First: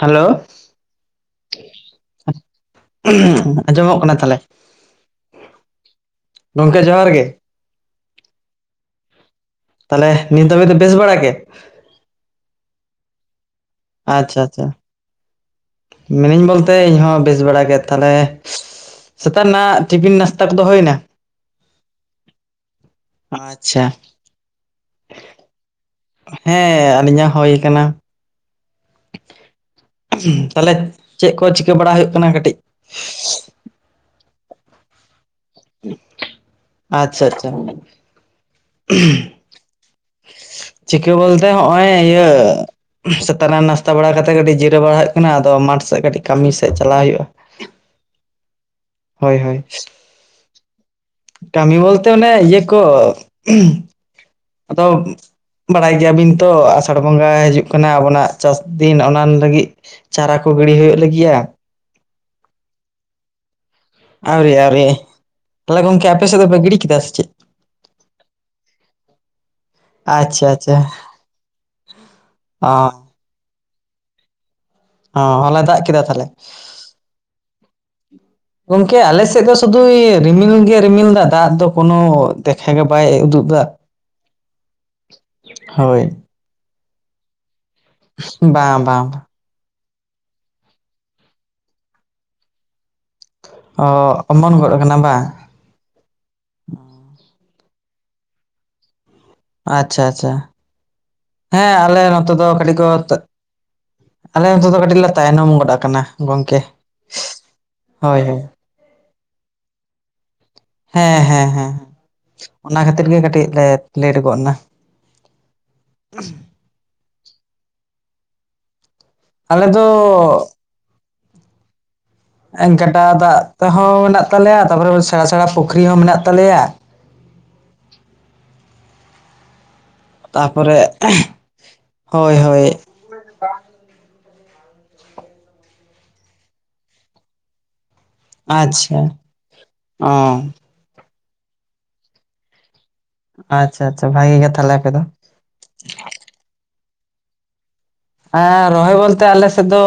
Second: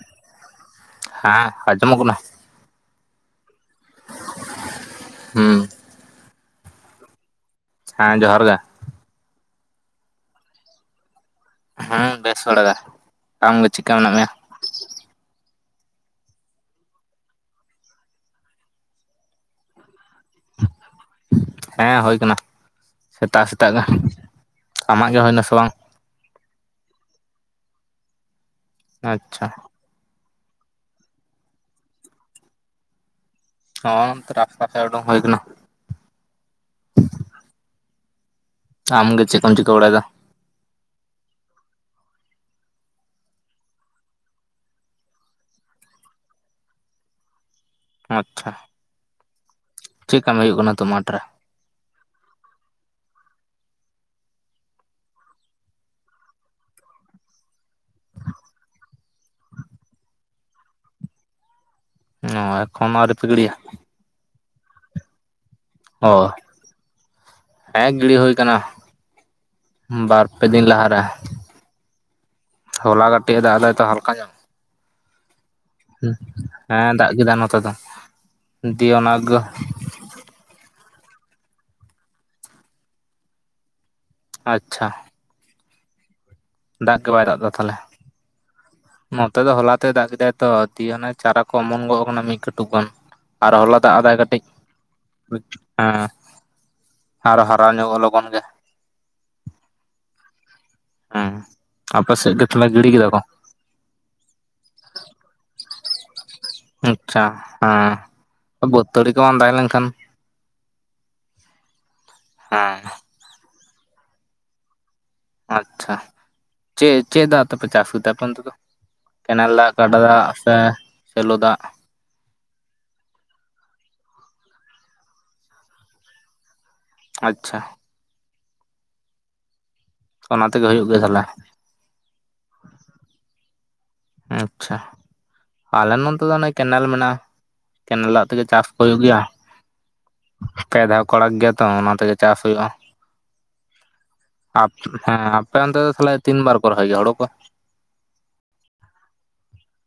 Hello ᱦᱮᱸ ᱟᱸᱡᱚᱢᱚᱜ ᱠᱟᱱᱟ ᱟᱸᱡᱚᱢᱚᱜ ᱠᱟᱱᱟ ᱛᱟᱦᱚᱞᱮ? ᱦᱩᱸ ᱜᱚᱝᱠᱮ ᱡᱚᱦᱟᱨ ᱜᱮ ᱾ ᱦᱮᱸ ᱡᱚᱦᱟᱨ ᱜᱮ᱾ ᱛᱟᱦᱚᱞᱮ ᱱᱤᱛ ᱫᱷᱟᱹᱵᱤ ᱫᱚ ᱵᱮᱥ ᱵᱟᱲᱟ ᱜᱮ? ᱦᱩᱸ ᱵᱮᱥ ᱵᱟᱲᱟ ᱜᱮ᱾ ᱟᱢ ᱜᱮ ᱪᱮᱫ ᱠᱟ ᱟᱪᱪᱷᱟ ᱟᱪᱪᱷᱟ, ᱢᱤᱱᱟᱹᱧ ᱵᱚᱞᱛᱮ ᱤᱧᱦᱚᱸ ᱵᱮᱥ ᱵᱟᱲᱟ ᱜᱮ ᱛᱟᱦᱞᱮ ᱥᱮᱛᱟᱜ ᱱᱟ ᱴᱤᱯᱷᱤᱱ ᱱᱟᱥ ᱦᱮᱸ ᱦᱩᱭ ᱠᱟᱱᱟ᱾ ᱥᱮᱛᱟᱜ ᱥᱮᱛᱟᱜ ᱟᱪᱪᱷᱟ ᱜᱮ ᱟᱢᱟᱜ ᱜᱮ ᱦᱩᱭᱱᱟ ᱥᱮ ᱵᱟᱝ? ᱦᱮᱸ ᱟᱹᱞᱤᱧᱟᱜ ᱦᱳᱭ ᱠᱟᱱᱟ᱾ ᱟᱪᱪᱷᱟ᱾ ᱛᱟᱦᱚᱞᱮ ᱪᱮᱫ ᱠᱚ ᱪᱤᱠᱟᱹ ᱵᱟᱲᱟ ᱦᱩᱭᱩᱜ ᱠᱟᱱᱟ ᱠᱟᱹᱴᱤᱡ ᱦᱚᱸ ᱨᱟᱥᱛᱟ ᱥᱮᱫ ᱩᱰᱩᱜ ᱦᱩᱭ ᱠᱟᱱᱟ᱾ ᱟᱪᱪᱷᱟ ᱟᱪᱪᱷᱟ᱾ ᱟᱢ ᱜᱮ ᱪᱮᱫ ᱠᱚᱢ ᱪᱤᱠᱟᱹ ᱵᱟᱲᱟᱭᱫᱟ? ᱪᱤᱠᱟᱹ ᱵᱚᱞᱛᱮ ᱦᱚᱜᱼᱚᱭ ᱤᱭᱟᱹ ᱥᱮᱛᱟᱜ ᱨᱮ ᱱᱟᱥᱛᱟ ᱵᱟᱲᱟ ᱠᱟᱛᱮᱜ ᱠᱟᱹᱴᱤᱡ ᱡᱤᱨᱟᱹᱣ ᱵᱟᱲᱟ ᱦᱩᱭᱩᱜ ᱠᱟᱱᱟ ᱟᱫᱚ ᱢᱟᱴᱷ ᱥᱮᱜ ᱠᱟᱹᱴᱤᱡ ᱠᱟᱹᱢᱤ ᱥᱮᱫ ᱪᱟᱞᱟᱣ ᱦᱩᱭᱩᱜᱼᱟ᱾ ᱟᱪᱪᱷᱟ ᱦᱳᱭ ᱦᱳᱭ᱾ ᱪᱮᱫ ᱠᱟᱹᱢᱤ ᱦᱩᱭᱩᱜ ᱠᱟᱱᱟ ᱛᱳ ᱢᱟᱴᱷ ᱨᱮ ᱠᱟᱹᱢᱤ ᱵᱚᱞᱛᱮ ᱚᱱᱮ ᱤᱭᱟᱹ ᱠᱚ ᱟᱫᱚ ᱵᱟᱲᱟᱭ ᱜᱮᱭᱟ ᱵᱤᱱ ᱛᱚ ᱟᱥᱟᱲ ᱵᱚᱸᱜᱟ ᱦᱤᱡᱩᱜ ᱠᱟᱱᱟ ᱟᱵᱚᱱᱟᱜ ᱪᱟᱥ ᱫᱤᱱ ᱚᱱᱟ ᱞᱟᱹᱜᱤᱫ ᱪᱟᱨᱟ ᱠᱚ ᱜᱤᱲᱤ ᱦᱩᱭᱩᱜ ᱞᱟᱹᱜᱤᱜ ᱟ ᱾ ᱚ ᱮᱠᱷᱚᱱ ᱱᱚ ᱟᱨᱣᱨᱤ ᱯᱮ ᱜᱤᱲᱤᱭᱟ? ᱟᱹᱣᱨᱤ ᱟᱹᱣᱨᱤ ᱛᱟᱦᱞᱮ ᱜᱚᱝᱠᱮ ᱟᱯᱮ ᱚ ᱥᱮᱫ ᱫᱚᱯᱮ ᱜᱤᱰᱤ ᱠᱮᱫᱟ ᱥᱮ ᱪᱮᱫ? ᱦᱮᱸ ᱜᱤᱲᱤ ᱦᱩᱭ ᱠᱟᱱᱟ᱾ ᱵᱟᱨᱯᱮ ᱟᱪᱪᱷᱟ ᱫᱤᱱ ᱟᱪᱪᱷᱟ ᱞᱟᱦᱟᱨᱮ ᱚ ᱦᱚᱞᱟ ᱠᱟᱹᱴᱤᱡ ᱮ ᱫᱟᱜ ᱫᱟᱭ ᱛᱚ ᱦᱟᱞᱠᱟ ᱧᱚᱜ᱾ ᱚᱸ ᱦᱚᱞᱟ ᱫᱟᱜ ᱠᱮ ᱦᱮᱸ ᱫᱟᱜ ᱠᱮᱫᱟᱭ ᱱᱚᱛᱮ ᱫᱚ ᱫᱤᱭᱮ ᱜᱚᱝᱠᱮ ᱚᱱᱟ ᱟᱞᱮ ᱠᱚ ᱥᱮᱫ ᱫᱚ ᱨᱤᱢᱤᱞ ᱜᱮ ᱨᱤᱢᱤᱞ ᱫᱟ ᱫᱟᱜ ᱫᱚ ᱠᱳᱱᱳ ᱫᱮᱠᱷᱟ ᱜᱮ ᱵᱟᱭ ᱩᱫᱩᱜ ᱫᱟ᱾ ᱟᱪᱪᱷᱟ ᱦᱳᱭ ᱫᱟᱜ ᱜᱮ ᱵᱟᱭ ᱫᱟᱜ ᱫᱟ ᱛᱟᱦᱞᱮ᱾ ᱵᱟᱝ ᱵᱟᱝ, ᱱᱚᱛᱮ ᱫᱚ ᱦᱚᱞᱟ ᱛᱮᱭ ᱫᱟᱜ ᱠᱮᱫᱟᱭ ᱛᱚ ᱫᱤᱭᱮ ᱦᱟᱱᱮ ᱪᱟᱨᱟ ᱠᱚ ᱚᱢᱚᱱ ᱜᱚᱜ ᱠᱟᱱᱟ ᱢᱤᱫ ᱠᱟᱹᱴᱩᱵ ᱜᱟᱱ᱾ ᱟᱨ ᱦᱚᱞᱟ ᱚ ᱫᱟᱜ ᱟᱫᱟᱭ ᱠᱟᱹᱴᱤᱡ ᱚᱢᱚᱱ ᱜᱚᱫ ᱠᱟᱱᱟ ᱵᱟᱝ [unintelligible] ᱦᱮᱸ ᱟᱨᱦᱚᱸ ᱦᱟᱨᱟ ᱧᱚᱜᱚᱱ ᱞᱚᱜᱚᱱ ᱜᱮ᱾ ᱟᱪᱪᱷᱟ ᱟᱪᱪᱷᱟ, ᱦᱮᱸ ᱟᱞᱮ ᱟᱯᱮ ᱱᱚᱛᱮ ᱥᱮᱫ ᱜᱮ ᱫᱚ ᱛᱟᱦᱚᱞᱮ ᱠᱟᱹᱴᱤᱡ ᱠᱚ ᱜᱤᱲᱤ ᱠᱮᱫᱟ ᱟᱞᱮ ᱱᱚᱛᱮ ᱫᱚ ᱠᱟᱹᱴᱤᱡ ᱞᱮ ᱛᱟᱭᱱᱚᱢ ᱜᱚᱫ ᱟᱠᱟᱱᱟ ᱜᱚᱝᱠᱮ, ᱟᱪᱪᱷᱟ ᱦᱮᱸ ᱦᱳᱭ ᱦᱳᱭ᱾ ᱵᱟᱹᱛᱟᱹᱲᱤ ᱠᱚ ᱵᱟᱝ ᱛᱟᱦᱮᱸ ᱞᱮᱱᱠᱷᱟᱱ, ᱦᱮᱸ ᱦᱮᱸ ᱦᱮᱸ ᱦᱮᱸ ᱚᱱᱟ ᱠᱷᱟᱛᱤᱨ ᱜᱮ ᱠᱟᱹᱴᱤᱡ ᱞᱮ ᱞᱮᱴ ᱜᱚᱫ ᱱᱟ᱾ ᱟᱪᱪᱷᱟ ᱪᱮᱫ ᱪᱮᱫ ᱫᱟᱜ ᱛᱮ ᱯᱮ ᱪᱟᱥ ᱜᱮ ᱛᱮ ᱟᱯᱮ ᱚᱱᱛᱮ ᱫᱚ? ᱠᱮᱱᱮᱞ ᱟᱞᱮ ᱫᱟᱜ, ᱫᱚ ᱜᱟᱸᱰᱟ ᱫᱟᱜ, ᱥᱮ ᱥᱮᱞᱳ ᱫᱟᱜ᱾ ᱜᱟᱰᱟ ᱫᱟᱜ ᱛᱮ ᱦᱚᱸ ᱢᱮᱱᱟᱜ ᱛᱟᱞᱮᱭᱟ ᱛᱟᱯᱚᱨᱮ ᱥᱮᱸᱲᱟ ᱥᱮᱸᱲᱟ ᱯᱩᱠᱷᱨᱤ ᱦᱚᱸ ᱢᱮᱱᱟᱜ ᱛᱟᱞᱮᱭᱟ᱾ ᱟᱪᱪᱷᱟ᱾ ᱚᱱᱟ ᱛᱮᱜᱮ ᱛᱟᱯᱚᱨᱮ ᱦᱩᱭᱩᱜ ᱜᱮᱭᱟ ᱛᱟᱦᱚᱞᱮ ᱦᱳᱭ ᱦᱳᱭ᱾ ᱟᱪᱪᱷᱟ ᱟᱞᱮ ᱱᱚᱛᱮ ᱫᱚ ᱚᱱᱮ ᱠᱮᱱᱮᱞ ᱢᱮᱱᱟᱜᱼᱟ ᱠᱮᱱᱮᱞ ᱫᱟᱜ ᱛᱮᱜᱮ ᱪᱟᱥ ᱠᱚ ᱦᱩᱭᱩᱜ ᱟᱪᱪᱷᱟ ᱜᱮᱭᱟ᱾ ᱚ ᱯᱮ ᱫᱷᱟᱣ ᱠᱚ ᱟᱲᱟᱜ ᱜᱮᱭᱟ ᱛᱚ ᱚᱱᱟ ᱛᱮᱜᱮ ᱪᱟᱥ ᱦᱳᱭᱳᱜᱼᱟ ᱟᱪᱪᱷᱟ ᱟᱪᱪᱷᱟ ᱵᱷᱟᱜᱤ ᱜᱮ ᱛᱟᱦᱚᱞᱮ ᱟᱯᱮ ᱫᱚ ᱦᱮᱸ ᱟᱯᱮ ᱚᱱᱛᱮ ᱫᱚ ᱛᱟᱦᱞᱮ ᱛᱤᱱ ᱵᱟᱨ ᱠᱚ ᱨᱚᱦᱚᱭ ᱜᱮᱭᱟ ᱦᱳᱲᱳ ᱠᱚ? ᱮᱸ ᱨᱚᱦᱚᱭ ᱵᱚᱞᱛᱮ ᱟᱞᱮ ᱥᱮᱫ ᱫᱚ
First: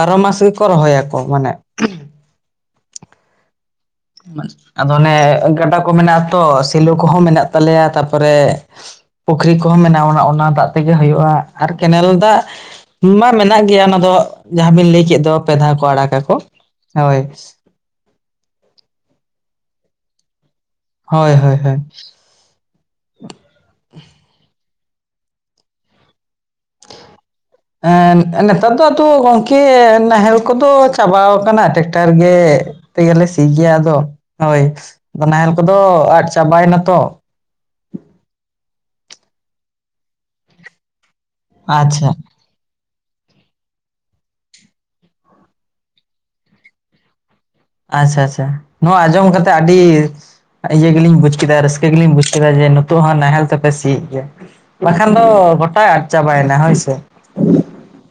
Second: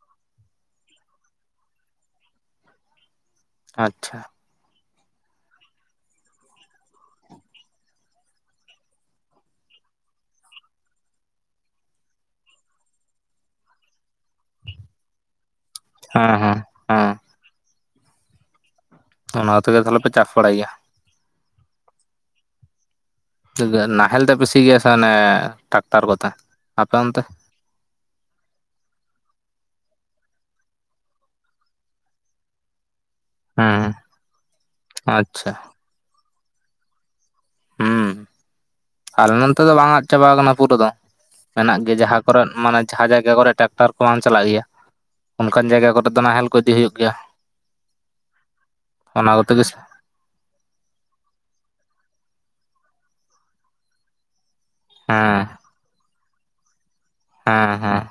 ᱵᱟᱨᱚ ᱢᱟᱥ ᱜᱮᱠᱚ ᱨᱚᱦᱚᱭ ᱟᱠᱚ ᱢᱟᱱᱮ ᱟᱪᱪᱷᱟ ᱟᱫᱚ ᱚᱱᱮ ᱜᱟᱰᱟ ᱠᱚ ᱢᱮᱱᱟᱜᱼᱟ ᱛᱚ ᱥᱮᱞᱳ ᱠᱚᱦᱚᱸ ᱢᱮᱱᱟᱜ ᱛᱟᱞᱮᱭᱟ ᱛᱟᱯᱚ ᱨᱮ ᱯᱩᱠᱷᱨᱤ ᱠᱚᱦᱚᱸ ᱢᱮᱱᱟᱜᱼᱟ ᱚᱱᱟ ᱫᱟᱜ ᱛᱮᱜᱮ ᱦᱳᱭᱳᱜᱼᱟ ᱟᱨ ᱠᱮᱱᱮᱞ ᱫᱟᱜ ᱢᱟ ᱢᱮᱱᱟᱜ ᱜᱮᱭᱟ ᱚᱱᱟ ᱫᱚ ᱡᱟᱦᱟ ᱵᱤᱱ ᱞᱟᱹᱭ ᱠᱮᱫ ᱫᱚ ᱯᱮ ᱫᱷᱟᱣ ᱠᱚ ᱟᱲᱟᱜ ᱟᱠᱚ ᱦᱮᱸ ᱦᱮᱸ ᱦᱮᱸ ᱦᱳᱭ᱾ ᱚᱱᱟ ᱛᱮᱜᱮ ᱛᱟᱦᱞᱮ ᱯᱮ ᱪᱟᱥ ᱵᱟᱲᱟᱭ ᱜᱮᱭᱟ᱾ ᱦᱳᱭ ᱦᱳᱭ ᱦᱳᱭ᱾ ᱱᱟᱦᱮᱞ ᱛᱮ ᱯᱮ ᱥᱤ ᱜᱮᱭᱟ ᱥᱮ ᱚᱱᱮ ᱴᱨᱟᱠᱴᱟᱨ ᱠᱚᱛᱮ ᱟᱯᱮ ᱚᱱᱛᱮ? ᱱᱮᱛᱟᱨ ᱫᱚ ᱟᱫᱚ ᱜᱚᱝᱠᱮ ᱱᱟᱦᱮᱞ ᱠᱚᱫᱚ ᱪᱟᱵᱟ ᱟᱠᱟᱱᱟ ᱴᱮᱠᱴᱟᱨ ᱜᱮ ᱛᱮᱜᱮ ᱞᱮ ᱥᱤ ᱜᱮᱭᱟ ᱦᱮᱸ ᱟᱫᱚ ᱦᱳᱭ ᱱᱟᱦᱮᱞ ᱟᱪᱪᱷᱟ ᱠᱚᱫᱚ ᱟᱫ ᱪᱟᱵᱟᱭ ᱱᱟ ᱛᱚ᱾ ᱦᱩᱸ ᱟᱞᱮ ᱱᱚᱛᱮ ᱫᱚ ᱵᱟᱝ ᱟᱫ ᱪᱟᱵᱟ ᱠᱟᱱᱟ ᱯᱩᱨᱟᱹ ᱫᱚ, ᱢᱮᱱᱟᱜ ᱜᱮ ᱟᱪᱪᱷᱟ ᱡᱟᱦᱟ ᱠᱚᱨᱮᱫ ᱢᱟᱱᱮ ᱡᱟᱦᱟ ᱡᱟᱭᱜᱟ ᱠᱚᱨᱮ ᱴᱨᱟᱠᱴᱟᱨ ᱠᱚ ᱵᱟᱝ ᱪᱟᱞᱟᱜ ᱜᱮᱭᱟ ᱚᱱᱠᱟᱱ ᱡᱟᱭᱜᱟ ᱠᱚᱨᱮ ᱫᱚ ᱱᱟᱦᱮᱞ ᱠᱚ ᱤᱫᱤ ᱦᱩᱭᱩᱜ ᱜᱮᱭᱟ᱾ ᱟᱪᱪᱷᱟ ᱟᱪᱪᱷᱟ ᱱᱚᱣᱟ ᱟᱸᱡᱚᱢ ᱚᱱᱟ ᱠᱚᱛᱮ ᱠᱟᱛᱮᱜ ᱜᱮ ᱟᱹᱰᱤ ᱤᱭᱟᱹ ᱜᱮ ᱞᱤᱧ ᱵᱩᱡ ᱠᱮᱫᱟ ᱨᱟᱹᱥᱠᱟᱹ ᱜᱮ ᱞᱤᱧ ᱵᱩᱡ ᱠᱮᱫᱟ ᱡᱮ ᱱᱤᱛᱚᱜ ᱦᱚᱸ ᱱᱟᱦᱮᱞ ᱛᱮ ᱯᱮ ᱥᱤ ᱭᱮᱫ ᱜᱮᱭᱟ᱾ ᱵᱟ ᱠᱷᱟᱱ ᱫᱚ ᱦᱮᱸ ᱜᱚᱴᱟ ᱟᱫ ᱪᱟᱵᱟᱭ ᱱᱟ ᱦᱳᱭ ᱥᱮ᱾ ᱦᱮᱸ ᱦᱮᱸ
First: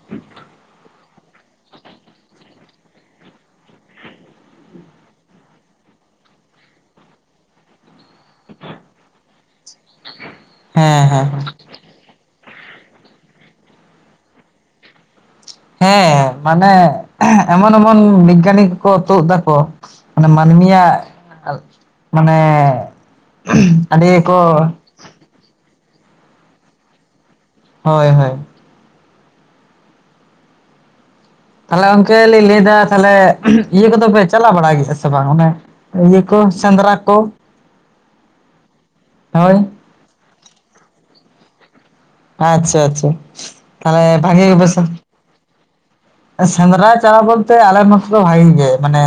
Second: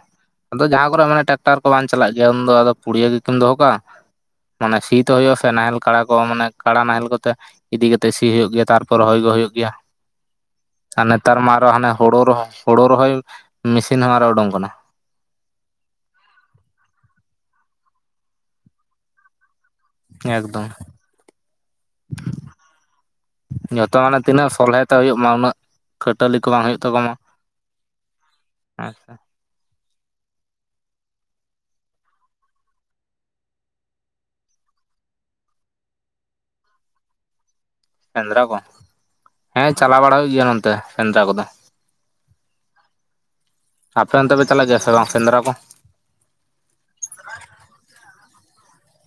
ᱟᱫᱚ ᱡᱟᱦᱟ ᱠᱚᱨᱮ ᱢᱟᱱᱮ ᱴᱨᱟᱠᱴᱟᱨ ᱠᱚ ᱵᱟᱝ ᱪᱟᱞᱟᱜ ᱜᱮᱭᱟ ᱩᱱᱫᱚ ᱟᱫᱚ ᱯᱩᱲᱤᱭᱟᱹ ᱜᱮ ᱠᱤᱢ ᱫᱚᱦᱚ ᱠᱟᱜ ᱟ ᱾ ᱢᱟᱱᱮ ᱥᱤ ᱛᱚ ᱦᱳᱭᱳᱜᱼᱟ ᱥᱮ ᱱᱟᱦᱮᱞ ᱠᱟᱲᱟ ᱠᱚ ᱢᱟᱱᱮ ᱠᱟᱲᱟ ᱱᱟᱦᱮᱞ ᱠᱚᱛᱮ ᱤᱫᱤ ᱠᱟᱛᱮᱜ ᱥᱤ ᱦᱩᱭᱩᱜ ᱜᱮᱭᱟ ᱛᱟᱨᱯᱚᱨ ᱨᱚᱦᱚᱭ ᱠᱚ ᱦᱳᱭᱳᱜ ᱜᱮᱭᱟ᱾ ᱟᱨ ᱦᱮᱸ ᱦᱮᱸ ᱱᱮᱛᱟᱨ ᱢᱟ ᱟᱨᱚ ᱦᱟᱱᱮ ᱦᱳᱲᱳ ᱨᱚᱦᱚᱭ ᱦᱳᱲᱳ ᱨᱚᱦᱚᱭ ᱢᱮᱥᱤᱱ ᱦᱚᱸ ᱟᱨ ᱦᱚᱸ ᱳᱰᱳᱝ ᱠᱟᱱᱟ᱾ ᱦᱮᱸ ᱢᱟᱱᱮ ᱮᱢᱚᱱ ᱮᱢᱚᱱ ᱵᱤᱜᱽᱜᱟᱱᱤ ᱠᱚ ᱠᱚ ᱛᱳᱫ ᱫᱟ ᱠᱚ, ᱢᱟᱱᱮ ᱢᱟᱹᱱᱢᱤ ᱮᱠᱫᱚᱢ ᱭᱟᱜ ᱢᱟᱱᱮ ᱡᱚᱛᱚ ᱟᱹᱰᱤ ᱢᱟᱱᱮ ᱠᱚ, ᱛᱤᱱᱟᱹᱜ ᱥᱚᱞᱦᱮ ᱦᱩᱭᱩᱜ ᱢᱟ ᱩᱱᱟᱹᱜ ᱠᱷᱟᱹᱴᱟᱹᱞᱤ ᱠᱚ ᱵᱟᱝ ᱦᱳᱭᱳᱜ ᱛᱟᱠᱚ ᱢᱟ᱾ ᱦᱳᱭ ᱦᱳᱭ᱾ ᱟᱪᱪᱷᱟ ᱛᱟᱦᱞᱮ ᱜᱚᱝᱠᱮ ᱞᱤᱧ ᱞᱟᱹᱭ ᱫᱟ ᱛᱟᱦᱞᱮ ᱤᱭᱟᱹ ᱠᱚᱫᱚ ᱯᱮ ᱪᱟᱞᱟ ᱵᱟᱲᱟ ᱜᱮᱭᱟ ᱥᱮ ᱵᱟᱝ ᱚᱱᱮ ᱤᱭᱟᱹ ᱠᱚ ᱥᱮᱸᱫᱽᱨᱟ ᱠᱚ᱾ ᱥᱮᱸᱫᱽᱨᱟ ᱠᱚ, ᱦᱳᱭ ᱦᱮᱸ ᱪᱟᱞᱟᱣ ᱵᱟᱲᱟ ᱦᱩᱭᱩᱜ ᱜᱮᱭᱟ ᱚᱱᱛᱮ ᱥᱮᱸᱫᱽᱨᱟ ᱠᱚᱫᱚ᱾ ᱟᱪᱪᱷᱟ ᱟᱪᱪᱷᱟ ᱛᱟᱦᱮ ᱟᱯᱮ ᱚᱱᱛᱮ ᱵᱷᱟᱜᱤ ᱯᱮ ᱜᱮ ᱪᱟᱞᱟᱜ ᱜᱮᱭᱟ ᱵᱮᱥᱟ ᱥᱮ ᱵᱟᱝ ᱥᱮᱸᱫᱽᱨᱟ ᱠᱚ ᱥᱮᱸᱫᱽᱨᱟ ᱪᱟᱞᱟᱣ ᱵᱚᱞᱛᱮ ᱟᱞᱮ ᱱᱚᱛᱮ ᱫᱚ ᱵᱷᱟᱜᱤ ᱜᱮ ᱢᱟᱱᱮ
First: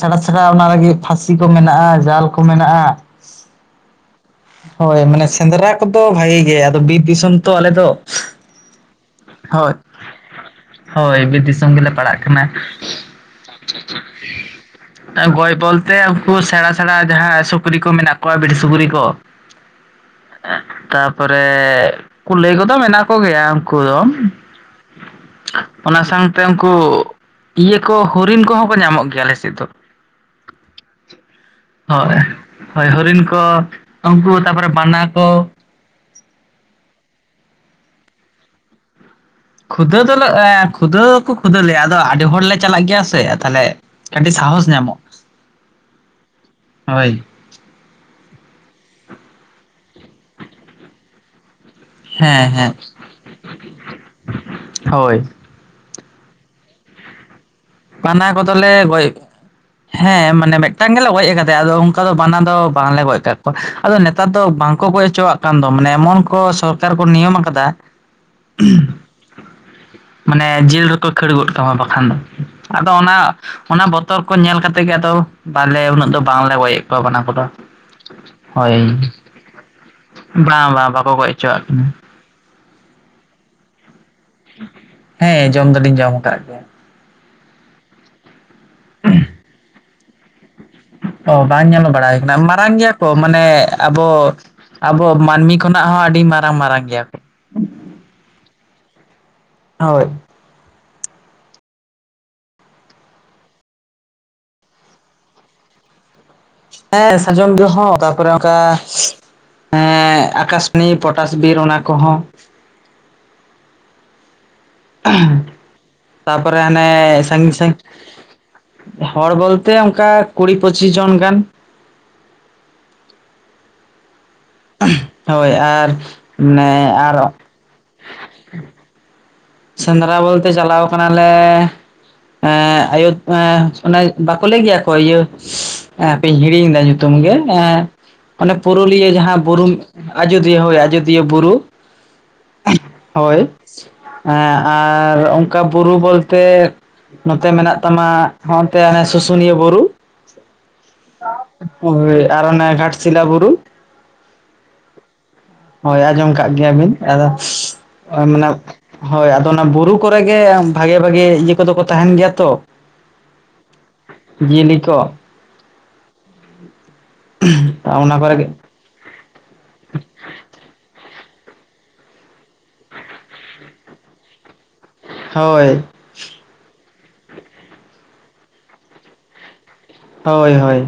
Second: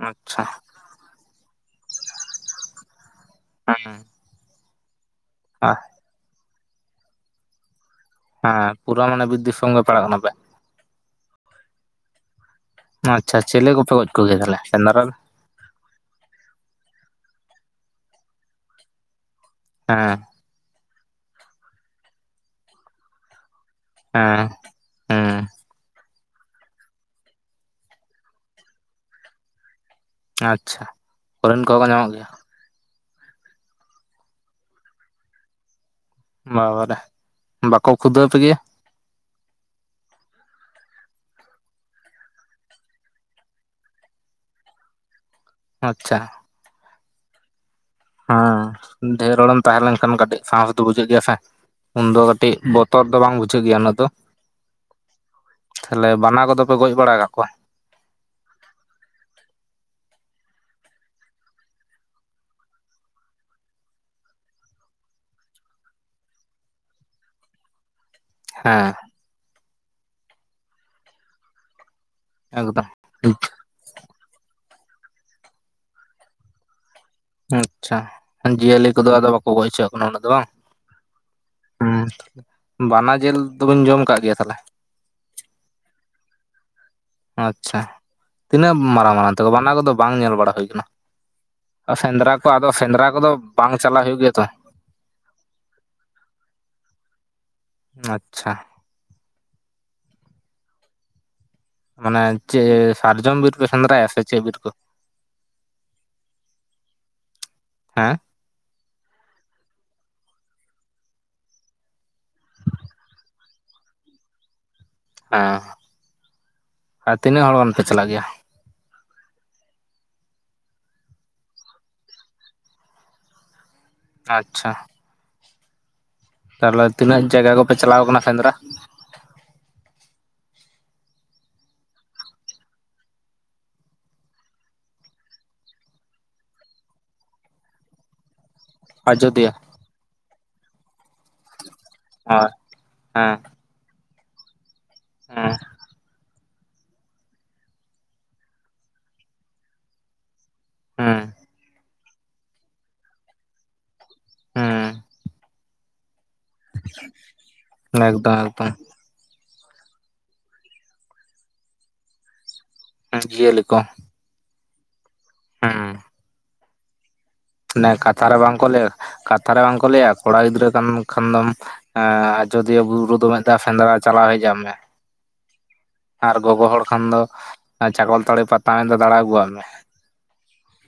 ᱥᱮᱬᱟ ᱟᱪᱪᱷᱟ ᱥᱮᱟᱬᱟ ᱚᱱᱟ ᱞᱟᱹᱜᱤᱫᱜ ᱯᱟᱹᱥᱤ ᱠᱚ ᱢᱮᱱᱟᱜᱼᱟ ᱡᱟᱞ ᱠᱚ ᱢᱮᱱᱟᱜᱼᱟ᱾ ᱦᱮᱸ ᱦᱳᱭ ᱢᱟᱱᱮ ᱥᱮᱸᱫᱽᱨᱟ ᱠᱚᱫᱚ ᱵᱷᱟᱜᱤ ᱜᱮ ᱟᱫᱚ ᱵᱤᱨ ᱫᱤᱥᱚᱢ ᱛᱚ ᱟᱞᱮ ᱫᱚ᱾ ᱦᱮᱸ ᱯᱩᱨᱟᱹ ᱢᱟᱱᱮ ᱵᱤᱨ ᱦᱳᱭ ᱫᱤᱥᱚᱢ ᱜᱮ ᱯᱟᱲᱟᱜ ᱠᱟᱱᱟ ᱯᱮ᱾ ᱦᱳᱭ ᱵᱤᱨ ᱫᱤᱥᱚᱢ ᱜᱮᱞᱮ ᱯᱟᱲᱟᱜ ᱠᱟᱱᱟ, ᱟᱪᱪᱷᱟ ᱪᱮᱞᱮ ᱠᱚᱯᱮ ᱜᱚᱡ ᱠᱚᱜᱮᱭᱟ ᱛᱟᱦᱚᱞᱮ ᱥᱮᱸᱫᱽᱨᱟ ᱫᱚ? [inaudible] ᱜᱚᱭ ᱵᱚᱞ ᱛᱮ ᱩᱱᱠᱩ ᱥᱮᱸᱬᱟ ᱥᱮᱸᱬᱟ ᱡᱟᱦᱟᱸ ᱥᱩᱠᱨᱤ ᱠᱚ ᱢᱮᱱᱟᱜ ᱠᱚᱣᱟ ᱵᱤᱨ ᱥᱩᱠᱨᱤ ᱠᱚ᱾ ᱦᱮᱸ, ᱛᱟᱯᱚᱨᱮ ᱠᱩᱞᱟᱹᱭ ᱠᱚᱫᱚ ᱢᱮᱱᱟᱜ ᱠᱚᱜᱮᱭᱟ ᱩᱱᱠᱩ ᱫᱚ᱾ ᱦᱮᱸ᱾ ᱦᱮᱸ [inaudible] ᱚᱱᱟ ᱥᱟᱶᱛᱮ ᱩᱱᱠᱩ ᱤᱭᱟᱹ ᱠᱚ ᱦᱚᱨᱤᱱ ᱠᱚᱦᱚᱸ ᱠᱚ ᱧᱟᱢᱚᱜ ᱜᱮᱭᱟ ᱞᱮᱥᱮᱫ ᱫᱚ᱾ ᱟᱪᱪᱷᱟ ᱦᱚᱨᱤᱱ ᱠᱚ ᱦᱚᱸ ᱠᱚ ᱧᱟᱢᱚᱜ ᱦᱳᱭ ᱜᱮᱭᱟ᱾ ᱦᱳᱭ ᱦᱚᱨᱤᱱ ᱠᱚ, ᱩᱱᱠᱩ ᱛᱟᱨᱯᱚᱨᱮ ᱵᱟᱱᱟ ᱠᱚ᱾ ᱵᱟᱵᱟᱨᱮ ᱵᱟᱠᱚ ᱠᱷᱩᱫᱟᱹᱣ ᱯᱮ ᱜᱮ᱾ ᱠᱷᱩᱫᱟᱹ ᱫᱚᱞᱮ ᱮ ᱠᱷᱩᱫᱟᱹᱣ ᱫᱚᱠᱚ ᱠᱷᱫᱟᱹᱣ ᱞᱮᱭᱟ ᱟᱫᱚ ᱟᱹᱰᱤ ᱦᱚᱲ ᱞᱮ ᱪᱟᱞᱟᱜ ᱜᱮᱭᱟ ᱥᱮ ᱛᱟᱦᱚᱸᱞᱮ ᱠᱟᱹᱴᱤᱡ ᱥᱟᱦᱚᱥ ᱧᱟᱢᱚᱜ ᱟᱪᱪᱷᱟ, ᱦᱳᱭ᱾ ᱦᱮᱸ ᱰᱷᱮᱨ ᱦᱚᱲᱮᱢ ᱛᱟᱦᱮᱸ ᱞᱮᱱᱠᱷᱟᱱ ᱠᱟᱹᱴᱤᱡ ᱥᱟᱸᱦᱚᱥ ᱫᱚ ᱵᱩᱡᱷᱟᱹᱜ ᱜᱮᱭᱟ ᱥᱮ᱾ ᱩᱱᱫᱚ ᱦᱮᱸ ᱠᱟᱹᱴᱤᱡ ᱦᱮᱸ ᱵᱚᱛᱚᱨ ᱫᱚ ᱵᱟᱝ ᱵᱩᱡᱷᱟᱹᱜ ᱜᱮᱭᱟ ᱩᱱᱟᱹᱜ ᱫᱚ᱾ ᱦᱳᱭ ᱛᱟᱦᱚᱸᱞᱮ ᱵᱟᱱᱟ ᱠᱚᱫᱚ ᱯᱮ ᱜᱚᱡ ᱵᱟᱲᱟ ᱠᱟᱜ ᱠᱚᱣᱟ᱾ ᱯᱟᱱᱟ ᱠᱚᱫᱚ ᱞᱮ ᱜᱚᱡ ᱦᱮᱸ ᱢᱟᱱᱮ ᱢᱤᱫᱴᱟᱝ ᱜᱮᱞᱮ ᱜᱚᱡ ᱟᱠᱟᱫᱮᱭᱟ ᱟᱫᱚ ᱚᱱᱠᱟ ᱫᱚ ᱵᱟᱱᱟ ᱫᱚ ᱵᱟᱝᱞᱮ ᱜᱚᱡ ᱟᱠᱟᱫ ᱠᱚᱣᱟ᱾ ᱟᱫᱚ ᱱᱮᱛᱟᱨ ᱫᱚ ᱵᱟᱝ ᱠᱚ ᱜᱚᱡ ᱦᱚᱪᱚᱣᱟᱜ ᱠᱟᱱ ᱫᱚ ᱢᱟᱱᱮ ᱮᱢᱚᱱ ᱠᱚ ᱥᱚᱨᱠᱟᱨ ᱠᱚ ᱱᱤᱭᱚᱢ ᱠᱟᱫᱟ᱾ ᱦᱮᱸ ᱢᱟᱱᱮ ᱡᱤᱞ ᱨᱮᱠᱚ ᱠᱷᱟᱹᱲ ᱜᱚᱫ ᱠᱟᱢᱟ ᱵᱟᱠᱷᱟᱱ ᱫᱚ᱾ ᱮᱠᱫᱚᱢ ᱟᱫᱚ ᱚᱱᱟ ᱚᱱᱟ ᱵᱚᱛᱚᱨ ᱠᱚ ᱧᱮᱞ ᱠᱟᱛᱮᱫ ᱜᱮ ᱟᱫᱚ ᱵᱟᱞᱮ ᱩᱱᱟᱹᱜ ᱫᱚ ᱵᱟᱝᱞᱮ ᱜᱚᱡᱮᱫ ᱠᱚᱣᱟ ᱵᱟᱱᱟ᱾ ᱠᱚᱫᱚ ᱟᱪᱪᱷᱟ ᱡᱤᱭᱟᱹᱞᱤ ᱦᱳᱭ ᱠᱚᱫᱚ ᱟᱫᱚ ᱵᱟᱠᱚ ᱜᱚᱡ ᱦᱚᱪᱣᱟᱜ ᱠᱟᱱᱟ ᱩᱟ ᱫᱚ ᱵᱟᱝ ᱵᱟᱝ ᱵᱟᱝ ᱵᱟᱠᱚ ᱜᱚᱡ ᱦᱚᱪᱚᱣᱟᱜ ᱠᱤᱱᱟ ᱦᱩᱸ ᱵᱟᱱᱟ ᱡᱮᱞ ᱫᱚᱵᱮᱱ ᱡᱚᱢ ᱠᱟᱜ ᱜᱮᱭᱟ ᱛᱟᱦᱚᱸᱞᱮ᱾ ᱦᱮᱸ ᱡᱚᱢ ᱫᱚᱞᱤᱧ ᱡᱚᱢ ᱟᱠᱟᱫ ᱜᱮᱭᱟ᱾ ᱟᱪᱪᱷᱟ, ᱛᱤᱱᱟᱹᱜ ᱢᱟᱨᱟᱝ ᱢᱟᱨᱟᱝ ᱛᱮᱠᱚ ᱵᱟᱱᱟ ᱠᱚᱫᱚ ᱵᱟᱝ ᱧᱮᱞ ᱵᱟᱲᱟ ᱦᱩᱭ ᱟᱠᱟᱱᱟ᱾ ᱚ ᱵᱟᱝ ᱧᱮᱞ ᱵᱟᱲᱟ ᱦᱩᱭ ᱠᱟᱱᱟ ᱢᱟᱨᱟᱝ ᱜᱮᱭᱟ ᱠᱚ ᱠᱚᱫᱚ ᱢᱟᱱᱮ ᱵᱟᱝ ᱪᱟᱞᱟᱜ ᱦᱩᱭᱩᱜ ᱜᱮᱭᱟ ᱟᱵᱚ ᱛᱚ ᱟᱵᱚ ᱢᱟᱹᱱᱢᱤ ᱠᱷᱚᱱᱟᱜ ᱦᱚᱸ ᱟᱹᱰᱤ ᱢᱟᱨᱟᱝ ᱢᱟᱨᱟᱝ ᱜᱮᱭᱟ ᱠᱚ᱾ ᱟᱪᱪᱷᱟ᱾ ᱦᱳᱭ, ᱢᱟᱱᱮ ᱪᱮ ᱥᱟᱨᱡᱚᱢ ᱵᱤᱨ ᱯᱮ ᱥᱮᱸᱫᱽᱨᱟᱭᱟ ᱥᱮ ᱪᱮᱫ ᱵᱤᱨ ᱠᱚ᱾ ᱦᱮᱸ ᱥᱟᱡᱚᱱ ᱡᱚᱦᱚᱸ ᱦᱮᱸ ᱛᱚᱯᱚᱨᱮ ᱚᱱᱠᱟ ᱮ ᱟᱠᱟᱥᱢᱤ ᱯᱚᱴᱟᱥ ᱵᱤᱨ ᱚᱱᱟ ᱠᱚ ᱦᱚᱸ ᱾ ᱦᱮᱸ ᱛᱟᱨᱯᱚᱨᱮ ᱦᱟᱱᱮ ᱟᱨ ᱛᱤᱱᱟᱹᱜ ᱥᱟᱹᱜᱤᱧ ᱦᱚᱲ ᱜᱟᱱ ᱥᱟᱹᱜᱤᱧ᱾ ᱯᱮ ᱪᱟᱞᱟᱜ ᱜᱮᱭᱟ ᱦᱚᱲ ᱵᱚᱞᱛᱮ ᱚᱱᱠᱟ ᱠᱩᱲᱤ ᱯᱚᱪᱤᱥ ᱡᱚᱱ ᱜᱟᱱ᱾ ᱟᱪᱪᱷᱟ᱾ ᱦᱳᱭ ᱟᱨ ᱢᱟᱱᱮ ᱟᱨᱚ ᱯᱮ ᱪᱟᱞᱟᱣ ᱟᱠᱟᱱᱟ ᱥᱮᱸᱫᱽᱨᱟ᱾ ᱥᱮᱸᱫᱽᱨᱟ ᱵᱚᱞᱛᱮ ᱪᱟᱞᱟᱣ ᱠᱟᱱᱟ ᱞᱮᱻ᱾ ᱮᱸ ᱟᱭᱳ ᱮ ᱚᱱᱟ ᱵᱟᱠᱚ ᱞᱟᱹᱭ ᱜᱮᱭᱟ ᱠᱚ ᱤᱭᱟᱹ ᱦᱟᱯᱮᱧ ᱦᱤᱲᱤᱧ ᱮᱫᱟ ᱧᱩᱛᱩᱢ ᱜᱮ ᱦᱮᱸᱻ᱾ ᱚᱱᱮ ᱯᱩᱨᱩᱞᱤᱭᱟᱹ ᱡᱟᱦᱟᱸ ᱟᱡᱚᱫᱤᱭᱟᱹ ᱵᱩᱨᱩ ᱟᱡᱚᱫᱤᱭᱟᱹ ᱦᱳᱭ ᱟᱡᱚᱫᱤᱭᱟᱹ᱾ ᱫᱤᱭᱟᱹ ᱵᱩᱨᱩ ᱦᱳᱭ ᱦᱮᱸ ᱦᱳᱭ᱾ ᱦᱮᱸ ᱟᱨ ᱚᱱᱠᱟ ᱦᱮᱸ ᱵᱩᱨᱩ ᱵᱚᱞ ᱛᱮᱜ ᱱᱚᱛᱮ ᱢᱮᱱᱟᱜ ᱛᱟᱢᱟ ᱦᱚᱸᱜᱚᱱᱛᱮ ᱦᱟᱱᱮ ᱥᱩᱥᱩᱱᱤᱭᱟᱹ ᱵᱩᱨᱩ᱾ ᱟᱨ ᱦᱳᱭ ᱟᱨ ᱚᱱᱮ ᱜᱷᱟᱴᱥᱤᱞᱟ ᱵᱩᱨᱩ᱾ ᱦᱮᱸ᱾ ᱦᱳᱭ ᱟᱸᱡᱚᱢ ᱠᱟᱜ ᱜᱮᱭᱟ ᱞᱤᱧ ᱟᱫᱚ ᱦᱮᱸ ᱮᱠᱫᱚᱢ ᱢᱟᱱᱮ ᱮᱠᱫᱚᱢ ᱦᱚᱭ ᱟᱫᱚ ᱚᱱᱟ ᱵᱩᱨᱩ ᱠᱚᱨᱮ ᱜᱮ ᱵᱷᱟᱜᱮ ᱵᱷᱟᱜᱮ ᱤᱭᱟᱹ ᱠᱚᱫᱚ ᱠᱚ ᱛᱟᱦᱮᱸᱱ ᱜᱮᱭᱟ ᱛᱚ᱾ ᱟᱨ ᱡᱤᱭᱟᱹᱞᱤ ᱠᱚ᱾ ᱡᱤᱭᱟᱹᱞᱤ ᱠᱚ ᱦᱩᱸ᱾ ᱚᱱᱟ ᱠᱟᱛᱷᱟ ᱠᱚᱨᱮ ᱨᱮ ᱜᱮ ᱵᱟᱝᱠᱚ ᱞᱟᱹᱭᱟ ᱠᱟᱛᱷᱟ ᱨᱮ ᱵᱟᱝ ᱠᱚ ᱞᱟᱹᱭᱟ ᱠᱚᱲᱟ ᱜᱤᱫᱽᱨᱟᱹ ᱠᱟᱱ ᱠᱷᱟᱱ ᱫᱚᱢ ᱟ ᱟᱡᱚᱫᱷᱤᱭᱟᱹ ᱵᱩᱨᱩ ᱫᱚ [unintelligible] ᱥᱮᱸᱫᱽᱨᱟ ᱪᱟᱞᱟᱣ ᱦᱮᱡ ᱟᱜ ᱢᱮ᱾ ᱦᱳᱭ᱾ ᱟᱨ ᱜᱚᱜᱚ ᱦᱚᱲ ᱠᱷᱟᱱ ᱫᱚ ᱪᱟᱠᱚᱞ ᱛᱟᱹᱲᱤ ᱯᱟᱛᱟ ᱤᱧ ᱫᱚ ᱫᱟᱬᱟ ᱟᱹᱜᱩᱣᱟᱜ ᱢᱮ᱾ ᱦᱳᱭ ᱦᱳᱭ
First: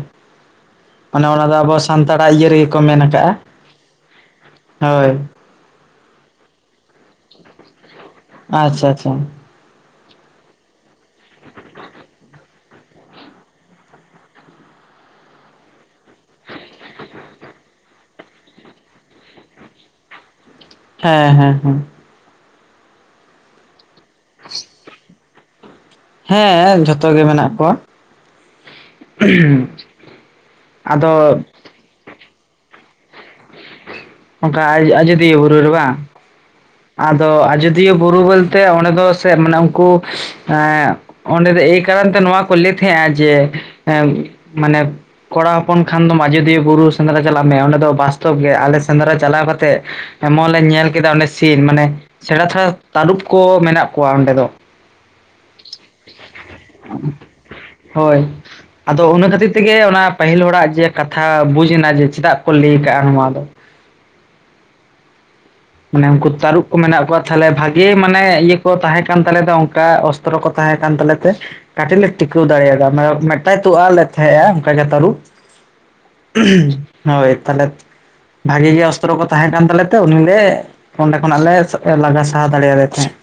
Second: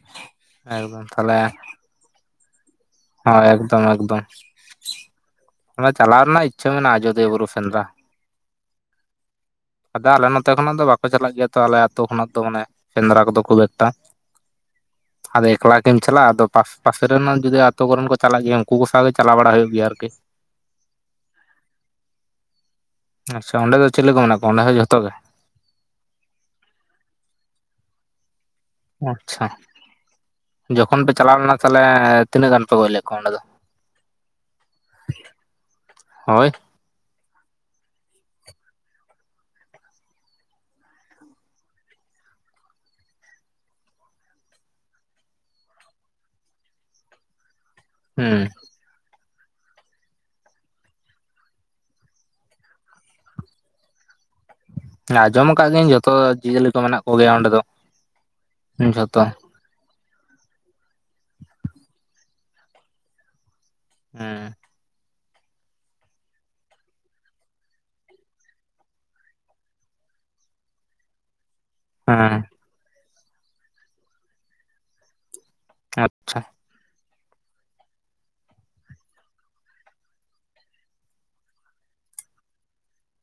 ᱮᱠᱫᱚᱢ ᱢᱟᱱᱮ ᱛᱟᱦᱚᱞᱮ ᱚᱱᱟ ᱫᱚ ᱟᱵᱚᱣᱟᱜ ᱥᱟᱱᱛᱟᱲᱟᱜ ᱤᱭᱟᱹ ᱨᱮᱜᱮ ᱠᱚ ᱢᱮᱱ ᱠᱟᱜ-ᱟ᱾ ᱦᱳᱭ ᱮᱠᱫᱚᱢ ᱮᱠᱫᱚᱢ ᱦᱳᱭ᱾ ᱚᱱᱟ ᱪᱟᱞᱟᱣ ᱨᱮᱱᱟᱜ ᱤᱪᱪᱷᱟᱹ ᱢᱮᱱᱟᱜ-ᱟ ᱟᱡᱚᱫᱤᱭᱟᱹ ᱵᱩᱨᱩ ᱥᱮᱱᱫᱽᱨᱟ᱾ ᱟᱪᱪᱷᱟ ᱟᱪᱪᱷᱟ᱾ ᱟᱫᱚ ᱟᱞᱮ ᱱᱚᱛᱮ ᱠᱷᱚᱱᱟᱜ ᱫᱚ ᱵᱟᱠᱚ ᱪᱟᱞᱟᱜ ᱜᱮᱭᱟ ᱛᱚ ᱟᱞᱮ ᱟᱹᱛᱳ ᱠᱷᱚᱱᱟᱜ ᱫᱚ ᱢᱟᱱᱮ᱾ ᱥᱮᱸᱫᱽᱨᱟ ᱠᱚᱫᱚ ᱠᱷᱩᱵ ᱮᱠᱴᱟ, ᱟᱫᱚ ᱮᱠᱞᱟ ᱜᱮᱢ ᱪᱟᱞᱟᱜ-ᱟ ᱟᱫᱚ ᱯᱟᱥ ᱯᱟᱥᱮ ᱨᱮᱱ ᱦᱚᱸ ᱡᱩᱫᱤ ᱛᱚ ᱵᱚᱨᱚᱱ ᱠᱚ ᱪᱟᱞᱟᱜ ᱜᱮᱭᱟ ᱩᱱᱠᱩ ᱠᱚ ᱥᱟᱶᱛᱮ ᱪᱟᱞᱟᱣ ᱵᱟᱲᱟ ᱦᱩᱭᱩᱜ ᱜᱮᱭᱟ ᱟᱨᱠᱤ᱾ ᱦᱮᱸ ᱦᱮᱸ ᱦᱮᱸ᱾ ᱟᱪᱪᱷᱟ ᱚᱸᱰᱮ ᱫᱚ ᱪᱮᱞᱮ ᱠᱚ ᱢᱮᱱᱟᱜ ᱠᱚᱣᱟ ᱚᱸᱰᱮ ᱦᱚᱸ ᱡᱷᱚᱛᱚ ᱜᱮ? ᱦᱮᱸ ᱡᱷᱚᱛᱚ ᱜᱮ ᱢᱮᱱᱟᱜ ᱠᱚᱣᱟ᱾ ᱟᱪᱪᱷᱟ, ᱡᱚᱠᱷᱚᱱ ᱯᱮ ᱪᱟᱞᱟᱣ ᱟᱫᱚ ᱞᱮᱱᱟ ᱛᱟᱦᱞᱮ ᱛᱤᱱᱟᱹᱜ ᱜᱟᱱ ᱯᱮ ᱜᱚᱡ ᱞᱮᱜ ᱠᱚᱣᱟ ᱚᱸᱰᱮ ᱫᱚ? ᱚᱱᱠᱟ ᱟᱡ ᱟᱡᱚᱫᱤᱭᱟᱹ ᱵᱩᱨᱩ ᱨᱮ ᱵᱟᱝ᱾ ᱦᱳᱭ ᱟᱫᱚ ᱟᱡᱚᱫᱤᱭᱟᱹ ᱵᱩᱨᱩ ᱵᱚᱞᱛᱮ ᱚᱸᱰᱮ ᱫᱚ ᱥᱮ ᱢᱟᱱᱮ ᱩᱱᱠᱩ ᱮᱜ ᱚᱸᱰᱮ ᱫᱚ ᱮᱭ ᱠᱟᱨᱚᱱ ᱛᱮ ᱱᱚᱣᱟ ᱠᱚ ᱞᱟᱹᱭ ᱛᱟᱦᱮᱸᱜ-ᱟ ᱡᱮ ᱮᱢ ᱢᱟᱱᱮ ᱠᱚᱲᱟ ᱦᱚᱯᱚᱱ ᱠᱷᱟᱱ ᱫᱚᱢ ᱟᱡᱚᱫᱤᱭᱟᱹ ᱵᱩᱨᱩ ᱥᱮᱸᱫᱽᱨᱟ ᱪᱟᱞᱟᱜ ᱢᱮ ᱚᱸᱰᱮ ᱫᱚ ᱵᱟᱥᱛᱚᱵᱽ ᱦᱩᱸ ᱜᱮ, ᱟᱞᱮ ᱥᱮᱸᱫᱽᱨᱟ ᱪᱟᱞᱟᱣ ᱠᱟᱛᱮᱜ, ᱮᱢᱚᱱ ᱞᱮ ᱧᱮᱞ ᱠᱮᱫᱟ ᱚᱸᱰᱮ ᱥᱤᱱ ᱢᱟᱱᱮ ᱥᱮᱬᱟ ᱥᱮᱬᱟ ᱛᱟᱹᱨᱩᱵ ᱠᱚ ᱢᱮᱱᱟᱜ ᱠᱚᱣᱟ ᱚᱸᱰᱮ ᱫᱚ᱾ ᱟᱸᱡᱚᱢ ᱟᱠᱟᱜ ᱜᱤᱭᱟᱹᱧ ᱡᱚᱛᱚ ᱡᱤᱭᱟᱹᱞᱤ ᱠᱚ ᱢᱮᱱᱟᱜ ᱠᱚ ᱜᱮᱭᱟ ᱚᱸᱰᱮ ᱫᱚ ᱦᱳᱭ ᱟᱫᱚ ᱡᱷᱚᱛᱚ᱾ ᱚᱱᱟ ᱠᱷᱟᱹᱛᱤᱨ ᱛᱮᱜᱮ ᱚᱱᱟ ᱯᱟᱹᱦᱤᱞ ᱦᱚᱲᱟᱜ ᱡᱮ ᱠᱟᱛᱷᱟ ᱵᱩᱡᱽ ᱮᱱᱟ ᱡᱮ ᱪᱮᱫᱟᱜ ᱠᱚ ᱞᱟᱹᱭ ᱠᱟᱜ-ᱟ ᱱᱚᱣᱟ ᱫᱚ᱾ ᱦᱩᱸ᱾ ᱢᱟᱱᱮ ᱩᱱᱠᱩ ᱛᱟᱹᱨᱩᱵ ᱠᱚ ᱢᱮᱱᱟᱜ ᱠᱚᱣᱟ ᱛᱟᱦᱞᱮ ᱵᱷᱟᱜᱮ ᱢᱟᱱᱮ ᱤᱭᱟᱹ ᱠᱚ ᱛᱟᱦᱮᱸ ᱠᱟᱱ ᱛᱟᱞᱮ ᱛᱮ ᱚᱝᱠᱟ ᱚᱥ ᱚᱥᱛᱨᱚ ᱠᱚ ᱛᱟᱦᱮᱸ ᱠᱟᱱ ᱛᱟᱞᱮ ᱛᱮ᱾ ᱠᱟᱹᱴᱤᱡ ᱞᱮ ᱦᱮᱸ ᱴᱤᱠᱟᱹᱣ ᱫᱟᱲᱮᱭᱟᱫᱟ ᱢᱟᱱᱮ ᱢᱮᱜ ᱴᱟᱭ ᱛᱩᱜ ᱟᱜ ᱞᱮ ᱛᱟᱦᱮᱸᱜ-ᱟ, ᱚᱱᱠᱟ ᱜᱮ ᱛᱟᱹᱨᱩᱵ᱾ ᱟᱪᱪᱷᱟ ᱦᱳᱭ ᱛᱟᱦᱞᱮ ᱵᱷᱟᱹᱜᱤ ᱜᱮ ᱚᱥᱛᱨᱚ ᱠᱚ ᱛᱟᱦᱮᱸ ᱠᱟᱱ ᱛᱟᱞᱮ ᱛᱮ ᱩᱱᱤ ᱞᱮ ᱚᱸᱰᱮ ᱠᱷᱚᱱᱟᱜ ᱞᱮ ᱥᱟ ᱞᱟᱜᱟ ᱥᱟᱦᱟ ᱫᱟᱲᱮᱭᱟᱫᱮ ᱛᱟᱦᱮᱸᱫ᱾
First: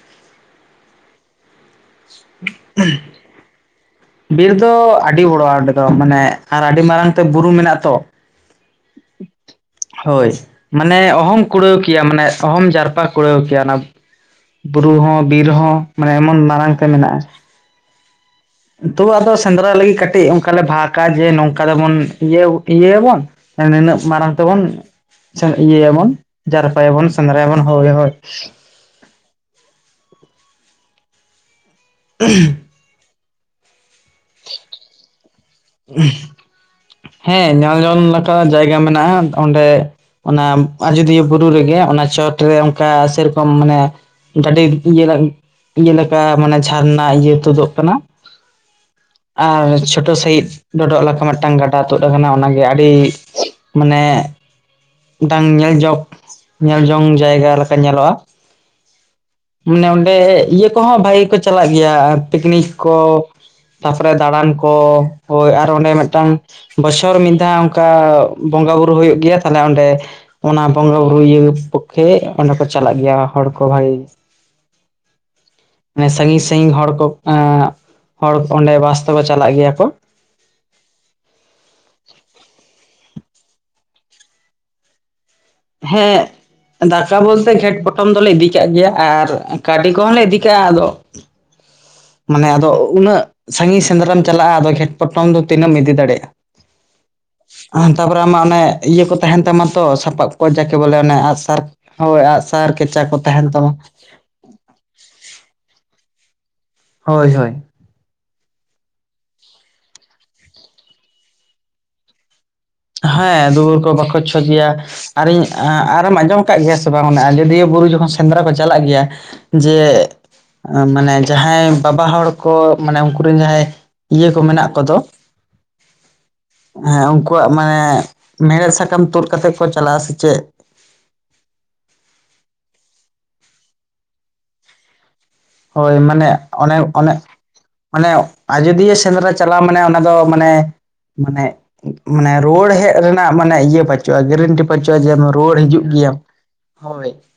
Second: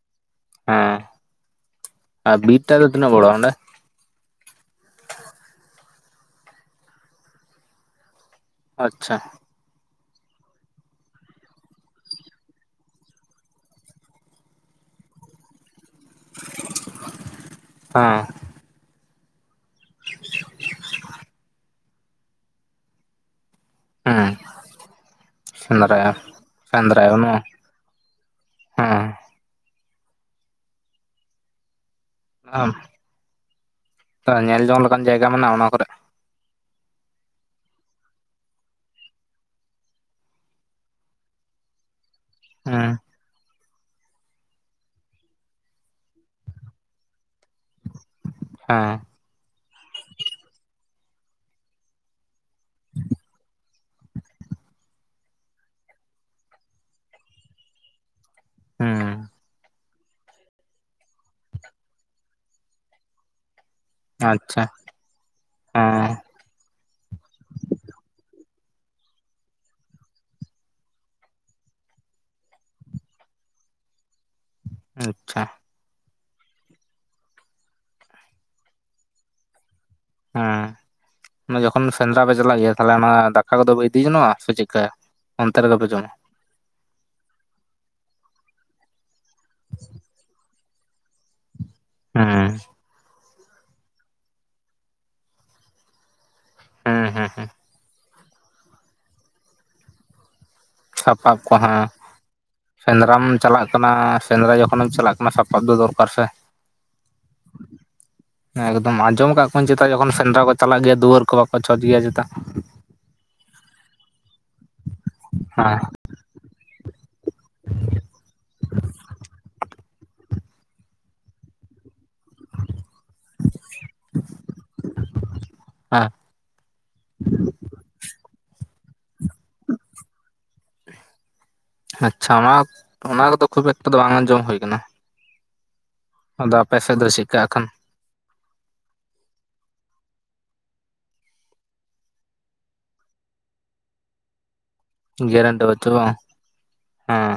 ᱚᱸ ᱵᱤᱨ ᱴᱟᱜ ᱫᱚ ᱛᱤᱱᱟᱹᱜ ᱵᱚᱲᱚᱣᱟ ᱚᱸᱰᱮ? ᱵᱤᱨ ᱫᱚ ᱟᱹᱰᱤ ᱵᱚᱲᱚᱣᱟ ᱚᱸᱰᱮ ᱫᱚ ᱢᱟᱱᱮ ᱟᱨ ᱟᱹᱰᱤ ᱢᱟᱨᱟᱝ ᱛᱮ ᱵᱩᱨᱩ ᱢᱮᱱᱟᱜ ᱛᱚ᱾ ᱟᱪᱪᱷᱟ ᱦᱳᱭ ᱢᱟᱱᱮ ᱚᱦᱚᱢ ᱠᱩᱲᱟᱹᱣ ᱠᱮᱭᱟ ᱢᱟᱱᱮ ᱚᱦᱚᱢ ᱡᱟᱨᱯᱟ ᱠᱩᱲᱟᱹᱣ ᱠᱮᱭᱟ ᱚᱱᱟ ᱵᱩᱨᱩ ᱦᱚᱸ ᱵᱤᱨ ᱦᱚᱸ ᱢᱟᱱᱮ ᱮᱢᱚᱱ ᱢᱟᱨᱟᱝ ᱛᱮ ᱢᱮᱱᱟᱜ-ᱟ᱾ ᱦᱚᱸ ᱛᱚ ᱟᱫᱚ ᱥᱮᱸᱫᱽᱨᱟ ᱞᱟᱹᱜᱤᱫ ᱠᱟᱹᱴᱤᱡ ᱚᱱᱠᱟᱞᱮ ᱵᱷᱟᱜᱽ-ᱟ, ᱡᱮ ᱱᱚᱝᱠᱟ ᱫᱚᱵᱚᱱ ᱤᱡᱟᱹ ᱤᱡᱟᱹᱭᱟᱵᱚᱱ᱾ ᱮᱱ ᱱᱤᱱᱟᱹᱜ ᱢᱟᱨᱟᱝ ᱦᱮᱸ ᱛᱮᱵᱚᱱ [unintelligible] ᱤᱭᱟᱹᱭᱟᱵᱚᱱ ᱥᱮᱸᱫᱽᱨᱟᱭᱟ ᱡᱟᱨᱯᱟᱭᱟᱵᱚᱱ ᱥᱮᱸᱫᱽᱨᱟᱭᱟᱵᱚᱱ ᱦᱳᱭ ᱦᱳᱭ᱾ ᱦᱚᱸ ᱩᱦᱩ [unintelligible] [unintelligible] ᱟ ᱧᱮᱞ ᱡᱚᱝ ᱞᱮᱠᱟᱱ ᱡᱟᱭᱜᱟ ᱢᱮᱱᱟᱜ-ᱟ ᱚᱱᱟ ᱠᱚ ᱦᱮᱸ ᱧᱮᱞᱡᱚᱝ ᱞᱮᱠᱟ ᱡᱟᱭᱜᱟ ᱢᱮᱱᱟᱜ-ᱟ ᱚᱸᱰᱮ᱾ ᱚᱱᱟ ᱟᱡᱚᱫᱤᱭᱟᱹ ᱵᱩᱨᱩ ᱨᱮᱜᱮ ᱚᱱᱟ ᱪᱚᱴᱨᱮ ᱚᱱᱠᱟ ᱦᱮᱸ ᱥᱮᱭ ᱨᱚᱠᱚᱢ ᱢᱟᱱᱮ ᱡᱟᱹᱰᱤ ᱤᱭᱟᱹ ᱞᱮᱠ ᱤᱭᱟᱹ ᱞᱮᱠᱟ ᱢᱟᱱᱮ ᱡᱷᱟᱨᱱᱟ ᱤᱭᱟᱹ ᱛᱩᱫᱚᱜᱽ ᱠᱟᱱᱟ ᱦᱮᱸᱻ ᱟᱨ ᱪᱷᱳᱴᱳ ᱥᱟᱺᱦᱤᱡ ᱰᱚᱰᱚᱜ ᱞᱮᱠᱟ ᱢᱤᱫᱴᱟᱝ ᱜᱟᱰᱟ ᱛᱩᱫᱽ ᱟᱠᱟᱱᱟ ᱚᱱᱟᱜᱮ ᱟᱹᱰᱤ ᱢᱟᱱᱮ ᱢᱤᱫᱴᱟᱝ ᱧᱮᱞ ᱡᱚᱜ ᱧᱮᱞ ᱡᱚᱝ ᱡᱟᱭᱜᱟ ᱞᱮᱠᱟ ᱧᱮᱞᱚᱜ-ᱟ᱾ ᱦᱩᱸᱻ ᱢᱟᱱᱮ ᱚᱸᱰᱮ ᱤᱭᱟᱹ ᱠᱚᱦᱚᱸ ᱵᱷᱟᱜᱮ ᱠᱚ ᱪᱟᱞᱟᱜ ᱜᱮᱭᱟ ᱯᱤᱠᱱᱤᱠ ᱠᱚ᱾ ᱛᱟᱯᱚᱨᱮ ᱫᱟᱬᱟᱱ ᱟᱪᱪᱷᱟ ᱠᱚ ᱦᱳᱭ ᱟᱨ ᱚᱸᱰᱮ ᱦᱮᱸ ᱢᱤᱫᱴᱟᱝ ᱵᱚᱪᱷᱚᱨ ᱢᱤᱫ ᱫᱷᱟᱣ ᱚᱱᱠᱟ ᱵᱚᱸᱜᱟ ᱵᱩᱨᱩ ᱦᱩᱭᱩᱜ ᱜᱮᱭᱟ ᱛᱟᱦᱞᱮ ᱚᱸᱰᱮ ᱚᱱᱟ ᱵᱚᱸᱜᱟ ᱵᱩᱨᱩ ᱤᱭᱟᱹ ᱯᱚᱠᱠᱷᱮᱜ ᱚᱸᱰᱮ ᱠᱚ ᱪᱟᱞᱟᱜ ᱜᱮᱭᱟ ᱦᱚᱲ ᱠᱚ ᱵᱷᱟᱜᱤ᱾ ᱚᱸ ᱟᱪᱪᱷᱟ ᱢᱟᱱᱮ ᱥᱟᱺᱜᱤᱧ ᱥᱟᱺᱜᱤᱧ ᱦᱚᱲ ᱠᱚ ᱮᱸᱜ ᱦᱚᱲ ᱠᱚ ᱚᱸᱰᱮ ᱵᱟᱥ ᱛᱮᱠᱚ ᱪᱟᱞᱟᱜ ᱜᱮᱭᱟ ᱠᱚ᱾ ᱦᱮᱸ ᱡᱚᱠᱷᱚᱱ ᱥᱮᱸᱫᱽᱨᱟ ᱯᱮ ᱪᱟᱞᱟᱜ ᱜᱮᱭᱟ ᱛᱟᱦᱞᱮ ᱚᱱᱟ ᱫᱟᱠᱟ ᱠᱚᱫᱚ ᱯᱮ ᱤᱫᱤ ᱡᱚᱱᱚᱜ-ᱟ ᱥᱮ ᱪᱮᱜᱽ ᱠᱟ? ᱦᱮᱸ ᱫᱟᱠᱟ ᱵᱚᱞᱛᱮ ᱜᱷᱮᱸᱴ ᱯᱚᱴᱚᱢ ᱫᱚᱞᱮ ᱤᱫᱤ ᱠᱟᱜ ᱜᱮᱭᱟ ᱟᱨ ᱠᱟᱹᱰᱤ ᱠᱚᱦᱚᱸ ᱞᱮ ᱤᱫᱤ ᱠᱟᱜ ᱟᱫᱚ᱾ ᱢᱟᱱᱮ ᱦᱮᱸ ᱟᱫᱚ ᱩᱱᱟᱹᱜ ᱥᱟᱺᱜᱤᱧ ᱥᱮᱸᱫᱽᱨᱟᱢ ᱪᱟᱞᱟᱜ-ᱟ᱾ ᱟᱫᱚ ᱜᱷᱮᱸᱴ ᱯᱚᱴᱚᱢ ᱫᱚ ᱛᱤᱱᱟᱹᱜ ᱮᱢ ᱤᱫᱤ ᱫᱟᱲᱮᱭᱟᱜ-ᱟ? ᱦᱮᱸ ᱦᱮᱸ ᱦᱮᱸ ᱛᱟᱯᱚᱨᱮ ᱟᱢᱟᱜ ᱚᱱᱮ ᱤᱭᱟᱹ ᱠᱚ ᱛᱟᱦᱮᱸᱱ ᱛᱟᱢᱟ ᱛᱚ ᱥᱟᱯᱟᱵ ᱠᱚ ᱡᱟᱠ ᱠᱮ ᱵᱚᱞᱮ ᱚᱱᱮ ᱟᱸᱜ ᱥᱟᱯᱟᱵ ᱠᱚ ᱥᱟᱨ ᱦᱮᱸ ᱦᱳᱭ ᱟᱜ-ᱥᱟᱨ ᱠᱷᱮᱪᱟ ᱠᱚ ᱥᱮᱸᱫᱽᱨᱟᱢ ᱛᱟᱦᱮᱸᱱ ᱪᱟᱞᱟᱜ ᱛᱟᱢᱟ᱾ ᱠᱟᱱᱟ ᱥᱮᱸᱫᱽᱨᱟ ᱡᱚᱠᱷᱚᱱᱮᱢ ᱪᱟᱞᱟᱜ ᱠᱟᱱᱟ ᱥᱟᱯᱟᱵ ᱫᱚ ᱫᱚᱨᱠᱟᱨ ᱥᱮ᱾ ᱦᱳᱭ ᱦᱳᱭ ᱮᱠᱫᱚᱢ ᱟᱸᱡᱚᱢ ᱠᱟᱜ ᱠᱚᱣᱟᱧ ᱪᱮᱛᱟ ᱡᱚᱠᱷᱚᱱ ᱥᱮᱸᱫᱽᱨᱟ ᱠᱚ ᱪᱟᱞᱟᱜ ᱜᱮᱭᱟ ᱫᱩᱣᱟᱹᱨ ᱠᱚ ᱵᱟᱠᱚ ᱪᱷᱚᱸᱪ ᱜᱮᱭᱟ ᱪᱮᱛᱟ? ᱦᱮᱸ ᱫᱩᱣᱟᱹᱨ ᱠᱚ ᱵᱟᱠᱚ ᱪᱷᱚᱸᱪ ᱜᱮᱭᱟ ᱟᱨᱤᱧ ᱦᱮᱸ ᱟᱨᱮᱢ ᱟᱸᱡᱚᱢ ᱠᱟᱜ ᱜᱮᱭᱟ ᱛᱚᱵᱮ ᱵᱟᱝ ᱟᱡᱚᱫᱤᱭᱟᱹ ᱵᱩᱨᱩ ᱡᱚᱠᱷᱚᱱ ᱥᱮᱸᱫᱽᱨᱟ ᱠᱚ ᱪᱟᱞᱟᱜ ᱜᱮᱭᱟ ᱡᱮ ᱢᱟᱱᱮ ᱡᱟᱦᱟᱸᱭ ᱵᱟᱵᱟ ᱦᱚᱲ ᱠᱚ ᱢᱟᱱᱮ ᱩᱱᱠᱩ ᱨᱮᱱ ᱡᱟᱦᱟᱸᱭ ᱤᱭᱟᱹ ᱠᱚ ᱢᱮᱱᱟᱜ ᱠᱚᱫᱚ ᱦᱮᱸ ᱦᱮᱸ ᱩᱱᱠᱩᱣᱟᱜ ᱢᱟᱱᱮ ᱢᱮᱲᱦᱮᱫ ᱥᱟᱠᱟᱢ ᱛᱩᱫᱽ ᱠᱟᱛᱮ ᱠᱚ ᱪᱟᱞᱟᱜ-ᱟ ᱥᱮ ᱪᱮᱫᱽ? ᱟᱪᱪᱷᱟ ᱚᱱᱟ ᱚᱱᱟ ᱠᱚᱫᱚ ᱠᱷᱩᱵ ᱮᱠᱴᱟ ᱫᱚ ᱵᱟᱝ ᱟᱸᱡᱚᱢ ᱦᱩᱭ ᱟᱠᱟᱱᱟ᱾ ᱦᱳᱭ ᱢᱟᱱᱮ ᱚᱱᱮᱜ ᱫᱚ ᱚᱱᱮᱜ ᱪᱮᱫᱠᱟ ᱟᱠᱷᱟᱱ ᱚᱱᱮᱜ ᱟᱡᱚᱫᱤᱭᱟᱹ ᱥᱮᱸᱫᱽᱨᱟ ᱪᱟᱞᱟᱣ ᱢᱟᱱᱮ ᱚᱱᱟ ᱫᱚ ᱢᱟᱱᱮ ᱢᱟᱱᱮᱜ ᱢᱟᱱᱮ ᱨᱩᱣᱟᱹᱲ ᱦᱮᱜ ᱨᱮᱱᱟᱜ ᱢᱟᱱᱮ ᱤᱭᱟᱹ ᱯᱟᱹᱪᱩᱜ-ᱟ ᱜᱮᱨᱮᱱᱴᱤ᱾ ᱯᱟᱸᱪᱚ ᱡᱮᱢ ᱨᱩᱣᱟᱹᱲ ᱜᱮᱨᱮᱱᱴᱤ ᱦᱤᱡᱩᱜ ᱵᱟᱹᱪᱩᱜᱼᱟ ᱜᱮᱭᱟᱢ, ᱵᱟᱝ? ᱦᱳᱭ ᱦᱮᱸ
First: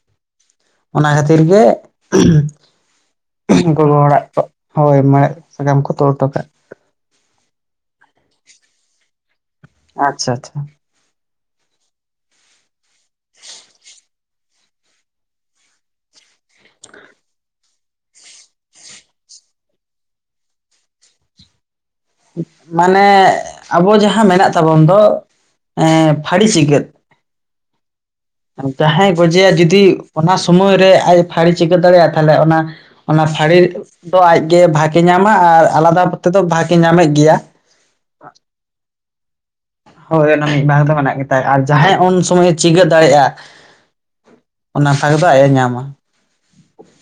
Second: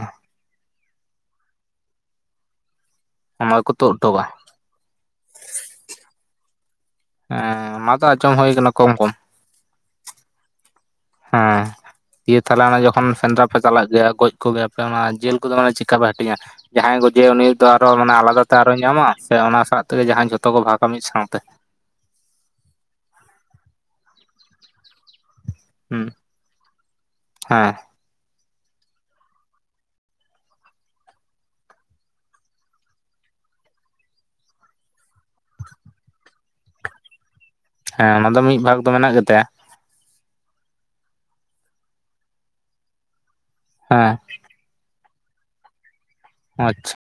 ᱚᱱᱟ ᱠᱷᱟᱹᱛᱤᱨ ᱜᱮ [inaudible] ᱚᱱᱟ ᱠᱚ ᱛᱩᱫ ᱜᱚᱜᱚ ᱦᱚᱴᱚ ᱠᱟᱜᱼᱟ ᱦᱚᱲᱟᱜ ᱠᱚ ᱦᱳᱭ ᱢᱮᱲᱮᱜ ᱥᱟᱠᱟᱢ ᱠᱚ ᱛᱩᱫ ᱦᱚᱴᱚ ᱠᱟᱜ ᱾ ᱦᱮᱸ, ᱚᱱᱟᱛᱚ ᱟᱸᱡᱚᱢ ᱦᱳᱭ ᱠᱟᱱᱟ ᱠᱚᱢ ᱠᱚᱢ ᱾ ᱟᱪᱷᱟ ᱪᱷᱟ ᱾ ᱦᱮᱸᱻ ᱤᱭᱟᱹ ᱛᱟᱦᱚᱞᱮ ᱡᱚᱠᱷᱚᱱ ᱥᱮᱸᱫᱽᱨᱟ ᱯᱮ ᱪᱟᱞᱟᱜ ᱜᱮᱭᱟ ᱜᱚᱡ ᱠᱚᱜᱮᱭᱟᱯᱮ ᱚᱱᱟ ᱡᱮᱞ ᱠᱚᱫᱚ ᱢᱟᱱᱮ ᱪᱤᱠᱮᱠᱟ ᱯᱮ ᱦᱟᱹᱴᱤᱧᱟ? ᱡᱟᱦᱟᱸᱭ ᱜᱚᱡᱮᱭᱟ ᱩᱱᱤ ᱫᱚ ᱟᱨᱚ ᱢᱟᱱᱮ ᱟᱞᱟᱫᱟᱛᱮ ᱟᱨᱚᱭ ᱧᱟᱢᱟ, ᱥᱮ ᱚᱱᱟ ᱥᱟᱶ ᱛᱮᱜᱮ ᱡᱟᱦᱟᱸ ᱡᱷᱚᱛᱚ ᱠᱚ ᱵᱷᱟᱜᱟ ᱢᱤᱫ ᱥᱟᱶᱛᱮ? ᱢᱟᱱᱮ ᱟᱵᱚ ᱡᱟᱦᱟᱸ ᱢᱮᱱᱟᱜ ᱛᱟᱵᱚᱱ ᱫᱚ ᱦᱩᱸ ᱮᱸᱻ ᱯᱷᱟᱹᱲᱤ ᱥᱤᱜᱟᱹᱫ, ᱦᱮᱸ ᱾ ᱡᱟᱦᱟᱸᱭ ᱜᱚᱡᱮᱭᱟ ᱡᱩᱫᱤ ᱚᱱᱟ ᱥᱚᱢᱚᱭ ᱨᱮ ᱟᱡ ᱯᱷᱟᱹᱲᱤ ᱪᱤᱜᱟᱹᱫ ᱫᱟᱲᱮᱭᱟᱜᱼᱟ, ᱛᱟᱦᱚᱞᱮ ᱚᱱᱟ ᱚᱱᱟ ᱯᱷᱟᱹᱲᱤ ᱫᱚ ᱟᱡᱜᱮ ᱵᱷᱟᱠᱮ ᱧᱟᱢᱟ ᱟᱨ ᱟᱞᱟᱫᱟᱯ ᱛᱮᱫᱚ ᱵᱷᱟᱠᱮ ᱧᱟᱢᱮᱜ ᱜᱮᱭᱟ ᱾ ᱦᱮᱸ, ᱚᱱᱟ ᱫᱚ ᱢᱤᱫ ᱵᱷᱟᱜ ᱫᱚ ᱢᱮᱱᱟᱜ ᱜᱮ ᱛᱟᱭᱟ ᱾ ᱦᱳᱭ ᱚᱱᱟ ᱢᱤᱫ ᱵᱷᱟᱜ ᱫᱚ ᱢᱮᱱᱟᱜ ᱜᱮᱛᱟᱭ ᱟᱨ ᱡᱟᱦᱟᱸᱭ ᱩᱱ ᱥᱚᱢᱚᱭᱮ ᱪᱤᱜᱟᱹᱫ ᱫᱟᱲᱮᱭᱟᱜᱼᱟ ᱦᱮᱸ ᱾ ᱚᱱᱟ ᱯᱷᱟᱜ ᱫᱚ ᱟᱡ ᱮ ᱧᱟᱢᱟ ᱾ ᱚᱸ ᱟᱪᱷᱟ ᱾